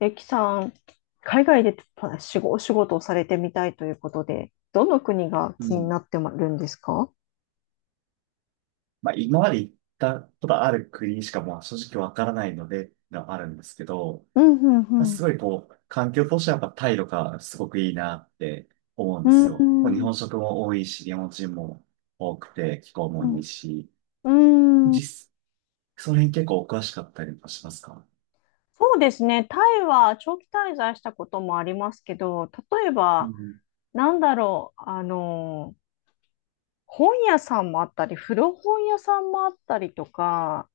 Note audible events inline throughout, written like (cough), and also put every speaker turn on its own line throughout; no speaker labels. えきさん、海外でお仕事をされてみたいということで、どの国が
う
気に
ん。
なってるんですか？
まあ、今まで行ったことある国しかまあ正直わからないので、があるんですけど、
うん
まあ、
う
す
ん
ごいこう、環境としてはやっぱタイとかすごくいいなって思うん
う
で
ん。う
す
ん。
よ。まあ日
うん
本食も多いし、日本人も多くて、気候もいいし、
うんうん
実、その辺結構お詳しかったりもしますか？
そうですね。タイは長期滞在したこともありますけど、例え
う
ば、
ん。
なんだろう、あの、本屋さんもあったり、古本屋さんもあったりとか、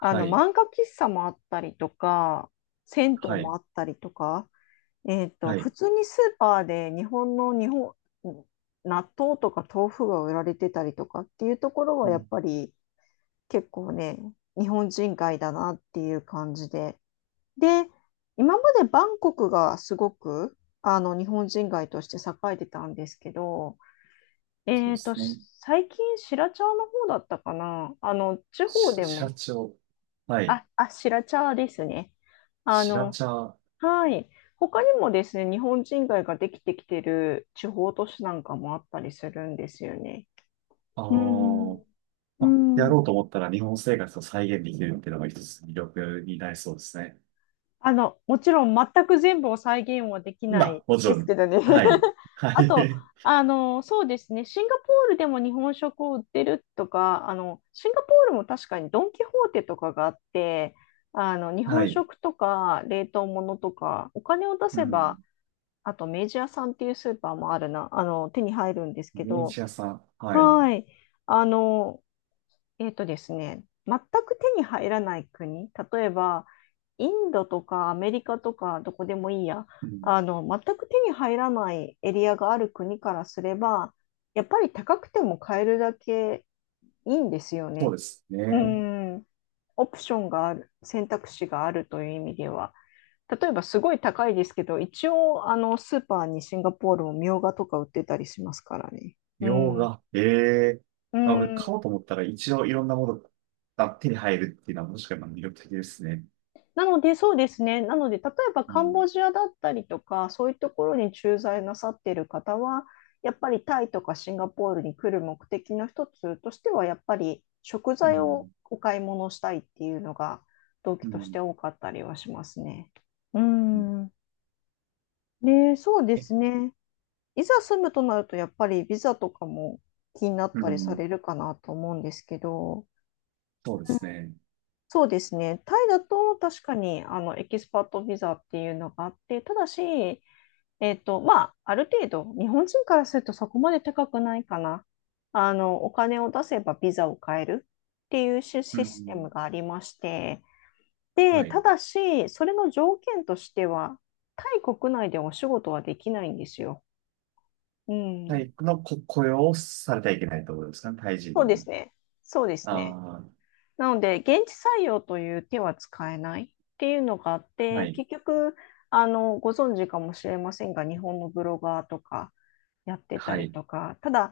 い、
漫画喫茶もあったりとか、銭湯
はい、
もあったりとか、
はい。
普通にスーパーで日本の日本、納豆とか豆腐が売られてたりとかっていうところ
う
はやっ
ん、
ぱり結構ね、日本人街だなっていう感じで。で、今までバンコクがすごく日本人街として栄えてたんですけど、
そうですね。
最近白茶の方だったかな。地方で
白
も、
茶を。はい。
あ、あ、白茶ですね。あ
白
の、
茶。あ
はい。他にもですね、日本人街ができてきてる地方都市なんかもあったりするんですよね。
あ。
うん、う
まあ、や
ん。
ろうと思ったら日本生活を再現できるっていうのが一つ魅力になりそうですね。
もちろん全く全部を再現はでき
ま
ない
あ、もち
で
ろ
すけ
ん、
どね。
はい。
(laughs)
は
あと、
い。
シンガポールでも日本食を売ってるとか、シンガポールも確かにドン・キホーテとかがあって、日
(laughs) は
本
い。
食とか冷凍物とか、お金を出
う
せ
ん。
ばあと、メジャーさんっていうスーパーもあるな、手に入るんですけ
ベネ
ど、
チアさん。はい。
はい。あの、えっとですね、全く手に入らない国、例えば、インドとかアメリカとか、どこでもいいや、
うん、
全く手に入らないエリアがある国からすれば、やっぱり高くても買えるだけいいんですよ
そう
ね。
です
う
ね。
ん。オプションがある、選択肢があるという意味では。例えばすごい高いですけど、一応、スーパーにシンガポールもみょうがとか売ってたりしますからね。う
洋
ん。
画。ええ、
う
まあ、俺買
ん。
おうと思ったら一応いろんなものが手に入るっていうのはもしかしたら魅力的ですね。
なので、そうですね。なので、例えば
う
カン
ん。
ボジアだったりとか、そういうところに駐在なさっている方は、やっぱりタイとかシンガポールに来る目的の一つとしては、やっぱり食
う
材を
ん。
お買い物したいっていうのが動機
う
として
ん。
多かったりはしますね。う
うん。
ん。で、そうで
え、
すね。いざ住むとなると、やっぱりビザとかも気になっ
う
たりさ
ん。
れるかなと思うんですけど、
そうですね。
そうですね、タイだと確かにエキスパートビザっていうのがあって、ただし、ある程度、日本人からするとそこまで高くないかな。お金を出せばビザを買えるっていうシ
う
システム
ん。
がありまして、で、
は
た
い。
だし、それの条件としては、タイ国内でお仕事はできないんですよ。う
体
ん。
育のこ雇用をされてはいけないところですかね。タイ人
そうで
に。
すね。そうですね。
あ
なので、現地採用という手は使えないっていうのがあっ
あ、は
て、
い、
結局、ご存知かもしれませんが、日本のブロガーとかやってた
は
り
い、
とか、ただ、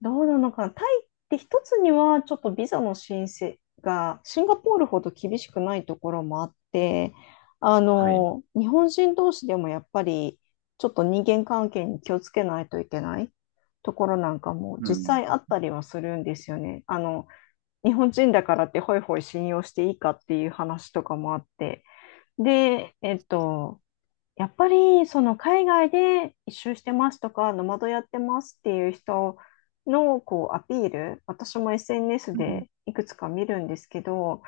どうなのかな。タイって一つにはちょっとビザの申請がシンガポールほど厳しくないところもあって、
はい、
日本人同士でもやっぱりちょっと人間関係に気をつけないといけないところなんかも
う
実
ん、
際あったりはするんですよね。日本人だからってホイホイ信用していいかっていう話とかもあって。で、やっぱり、その海外で一周してますとか、ノマドやってますっていう人のこうアピール、私も SNS
うん、
でいくつか見るんですけど、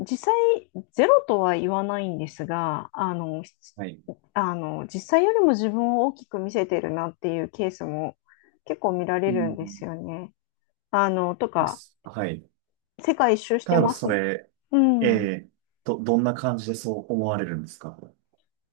実際ゼロとは言わないんですが、
はい、
実際よりも自分を大きく見せてるなっていうケースも結構見ら
う
れるんです
ん、
よね。あの、と
で
か、
す。はい。
世界一周して
例えば
ま
そ
す。
れ、
う
え
ん。
え、どんな感じでそう思われるんですか？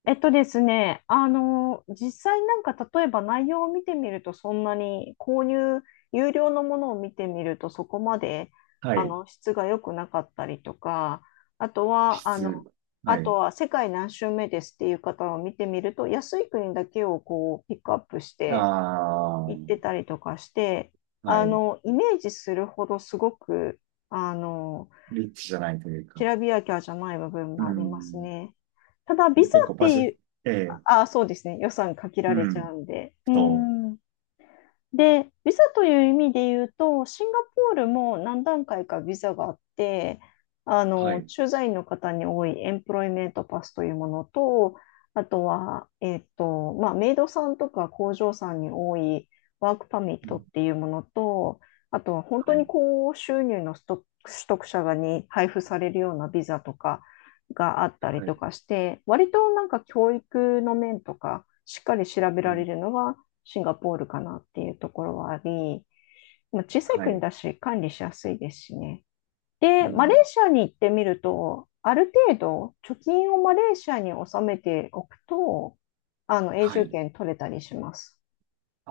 えっとですね、あの、実際なんか例えば内容を見てみるとそんなに購入、有料のものを見てみるとそこまで
はい、
質が良くなかったりとか、あとは、
質、
あ
は
と
い、
は世界何周目ですっていう方を見てみると安い国だけをこうピックアップし
あ
て
あ、は
行ってたりとかして、
い、
イメージするほどすごく、あの、
リッチじゃないという
き
か、
らびやきゃじゃない部分
う
もあります
ん、
ね。ただ、ビザ
結構
っ
バ
て
ジェ
い
ット、
う、
ええ、
あ、そうですね。予算限
う
られちゃ
ん、
うんで。う
と、
ん。で、ビザという意味で言うと、シンガポールも何段階かビザがあって、
はい、
駐在員の方に多いエンプロイメントパスというものと、あとは、メイドさんとか工場さんに多いワークパミッ
う
トっ
ん、
ていうものと、あとは本当
は
に
い、
高収入の取得者がに配布されるようなビザとかがあったり
は
と
い、
かして、割となんか教育の面とか、しっかり調べ
う
られ
ん、
るのはシンガポールかなっていうところはあり、まあ、小さい
は
国
い、
だし管理しやすいですしね。
う
で、マレー
ん、
シアに行ってみると、ある程度貯金をマレーシアに納めておくと、あの永
は
住
い。
権取れたりします。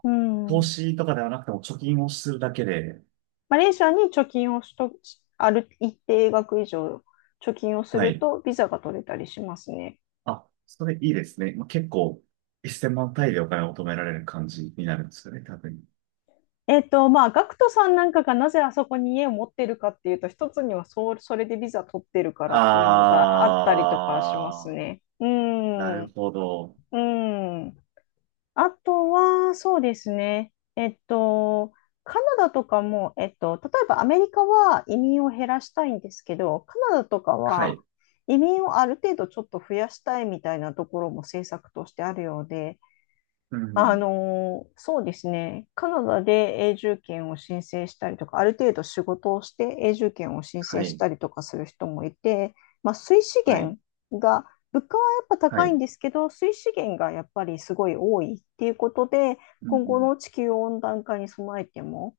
う
投
ん。
資とかではなくても貯金をするだけで、
マレーシアに貯金をしと、ある一定額以上貯金をす
は
る
い。
とビザが取れたりしますね。
あ、それいいですね。まあ、結構、1000万単位でお金を求められる感じになるんですよね、多分。
ガクトさんなんかがなぜあそこに家を持ってるかっていうと、一つにはそう、それでビザ取ってるからっていうのがあったりとかします
あ
ね。う
ー、な
ん。う
るほど。
ん。あとは、そうですね。カナダとかも、例えばアメリカは移民を減らしたいんですけど、カナダとか
は
は
い。
移民をある程度ちょっと増やしたいみたいなところも政策としてあるようで、
うん。
そうですね。カナダで永住権を申請したりとか、ある程度仕事をして永住権を申
は
請し
い。
たりとかする人もいて、まあ、水資
はい。
源が、物価はやっぱ
は
高いん
い。
ですけど、水資源がやっぱりすごい多いっていうことで、
う
今後
ん。
の地球温暖化に備えても、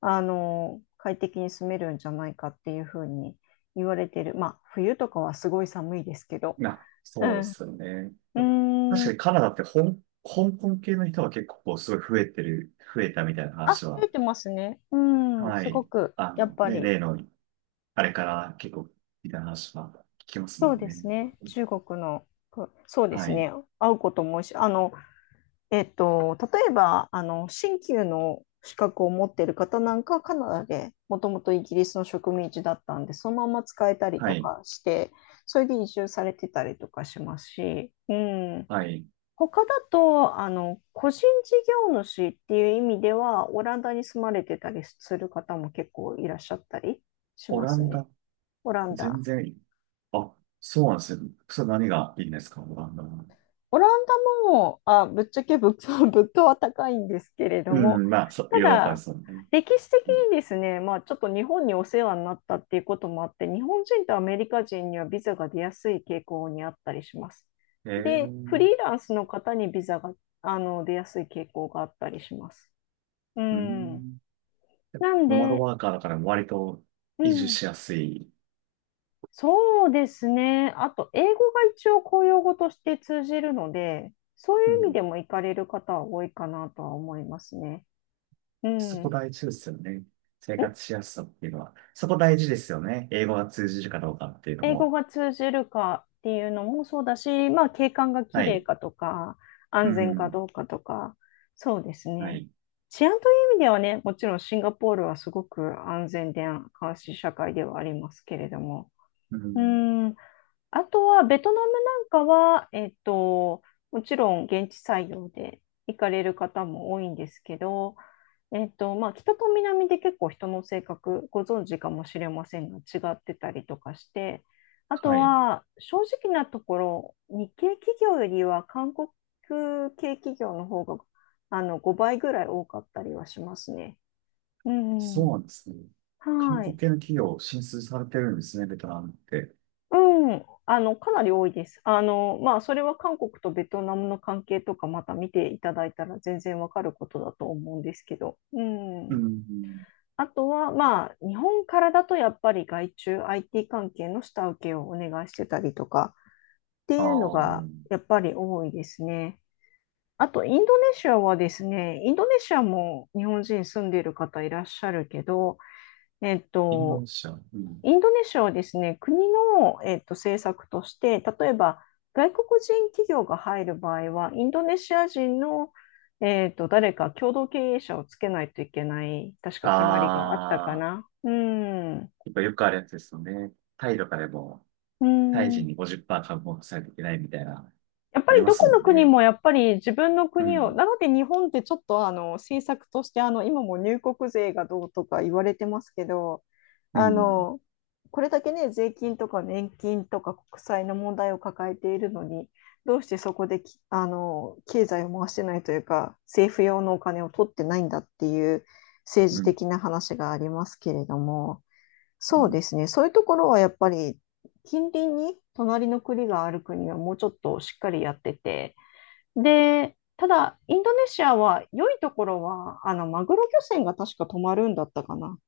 快適に住めるんじゃないかっていうふうに言われてる。まあ、冬とかはすごい寒いですけど。う
そうで
ん。う
すよね。確
ーん。
かにカナダって香港系の人が結構こうすごい増えてる、増えたみたいな
あ、
話
増え
は、
てますね。うん、
は
すご
い。
く、やっぱ
ね、
り、
例の、あれから結構、みたいな話は聞きますも
そう
ん
です
ね。
ね。中国の、こそうです
はい。
ね。会うことも多いし、例えば、新旧の資格を持っている方なんかはカナダで、もともとイギリスの植民地だったんで、そのまま使えたり
は
と
い。
かして、それで移住されてたりとかしますし、うん、
はい。
他だと、個人事業主っていう意味では、オランダに住まれてたりする方も結構いらっしゃったりし
オ
ま
ラ
す
ン
ね。
ダ、
オラン
全
ダ。
然いい、あ、そうなんですね。それ何がいいんですか、オランダは？
オランダも、あ、ぶっちゃけ物価、(laughs) 物価は高いんですけれど
う
も、
ん、まあ、そう、
た
ヨーロッパで
だ、
すよね。
歴史的にですね、まあ、ちょっと日本にお世話になったっていうこともあって、日本人とアメリカ人にはビザが出やすい傾向にあったりします。
へえ
で、フ
ー、
リーランスの方にビザが、出やすい傾向があったりします。う
う
ん。
ん。
なん
ノマド
で、
ワーカーだから割と
う
移住
ん、
しやすい。
そうですね。あと、英語が一応公用語として通じるので、そう
う
いう意味
ん。
でも行かれる方は多いかなとは思いますね。う
そ
ん。
こ
ん
大事ですよね。生活しやすさっていうのは。そこ大事ですよね。英語が通じるかどうかっていうの
英語
も。
が通じるかっていうのもそうだし、まあ、景観が綺
は
麗
い。
かとか、
う
安全か
ん。
どうかとか、そうです
は
ね。
い。
治安という意味ではね、もちろんシンガポールはすごく安全で監視社会ではありますけれども、
う
う
ん。
ん、あとは、ベトナムなんかは、もちろん現地採用で行かれる方も多いんですけど、まあ、北と南で結構人の性格、ご存知かもしれませんが、違ってたりとかして、あと
はい。
は、正直なところ、日系企業よりは韓国系企業の方が、あの、5倍ぐらい多かったりはしますね。う
そう
ん。
なんですね。韓
は
国
い。
系の企業進出されてるんですね、ベトナムって。
うん、あの、かなり多いです。あの、まあ、それは韓国とベトナムの関係とかまた見ていただいたら全然わかることだと思うんですけど。う
う
ん。
ん。
あとは、まあ、日本からだとやっぱり外注 IT 関係の下請けをお願いしてたりとかって
あ
いうのが
ー、
やっぱり多いですね。あと、インドネシアはですね、インドネシアも日本人住んでいる方いらっしゃるけど、えっ
新
と、
聞社。うん。
インドネシアはですね、国の、政策として、例えば外国人企業が入る場合は、インドネシア人の、誰か共同経営者をつけないといけない、確か決まりがあったか
あ
な。うん。
ー、やっぱよくあるやつですよね。タイとかでも、
う
タイ人
ん。
に50%株持たさないといけないみたいな、
やっぱ
あり
り
ま
どこ
すも
の
ん
国
ね。
もやっぱり自分の
う
国を、
ん。
なので日本ってちょっとあの政策としてあの今も入国税がどうとか言われてますけど、
う
あ
ん。
の、これだけね、税金とか年金とか国債の問題を抱えているのに、どうしてそこでき、あの、経済を回してないというか、政府用のお金を取ってないんだっていう政
う
治
ん。
的な話がありますけれども、
う
そう
ん。
ですね。そういうところはやっぱり近隣に隣の国がある国はもうちょっとしっかりやってて。で、ただインドネシアは良いところはあのマグロ漁船が確か泊まるんだったかな。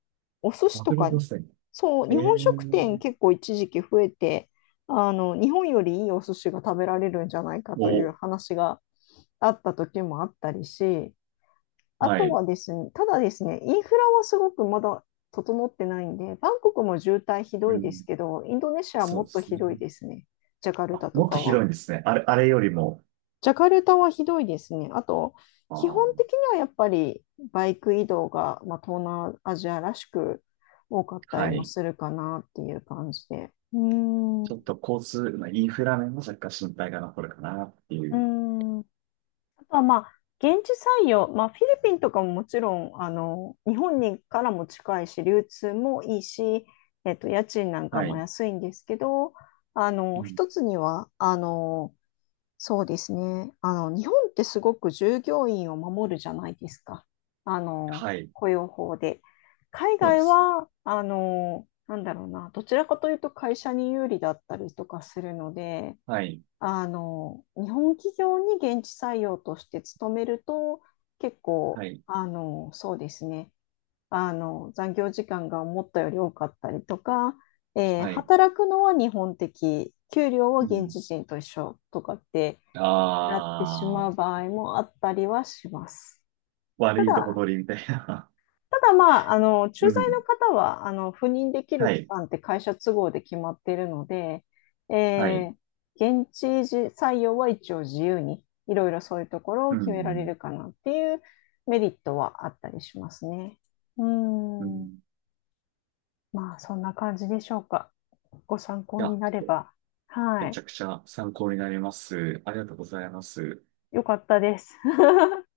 お寿司
マ
と
クロ
か、
漁船。
そう、
え
日
え
本食店
ー、
結構一時期増えて、あの日本よりいいお寿司が食べられるんじゃないかという
お、
話があった時もあったりし、あ
は
と
い。
はですね、ただですね、インフラはすごくまだ整ってないんで、バンコクも渋滞ひど
う
いです
ん。
けど、インドネシアは
そ
も
う
っ
で
と
す
ひ
ね。
どいですね、ジャカル
あ、
タと
もっと
か
広い
は。
んですね。あれ、あれよりも。
ジャカルタはひどいですね。あと、
あ
基本
ー、
的にはやっぱりバイク移動が、まあ、東南アジアらしく多かったり
は
も
い。
するかなっていう感じで。うーん。
ち
う
ょっと交通、まあ、インフラ面も若干心配が残るかなってい
ー
う。
んあとはまあ、現地採用、まあ、フィリピンとかももちろん、あの、日本にからも近いし、流通もいいし、家賃なんか
は
も
い。
安いんですけど、あ
う
の、
ん。
一つには、あの、そうですね、あの、日本ってすごく従業員を守るじゃないですか。あの、
はい。
雇用法で。海
そうで
外
す。
は、あの、なんだろうな、どちらかというと会社に有利だったりとかするので、
はい。
あの、日本企業に現地採用として勤めると、結構、
はい。
あの、そうですね、あの、残業時間が思ったより多かったりとか、
はい。
働くのは日本的、給料は
う
現
ん。
地人と一緒とかってなってしま
あ
う
あ、
場合もあったりはします。た
悪いとこ
だ、
取りみたいな。
まあ、あの、
(laughs)
駐
う
在の
ん。
方は、あの、赴任できる
は
期
い。
間って会社都合で決まっているので、
はい。
え現地時採用は一応自由に、いろいろそういうところ
う
を決められ
ん。
るかなっていうメリットはあったりしますね。う
う
ん。
ん。
まあ、そんな感じでしょうか。ご参
い
考に
や、
なれば。は
めち
い。
ゃくちゃ参考になります。ありがとうございます。
よかったです。(laughs)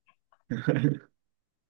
(laughs)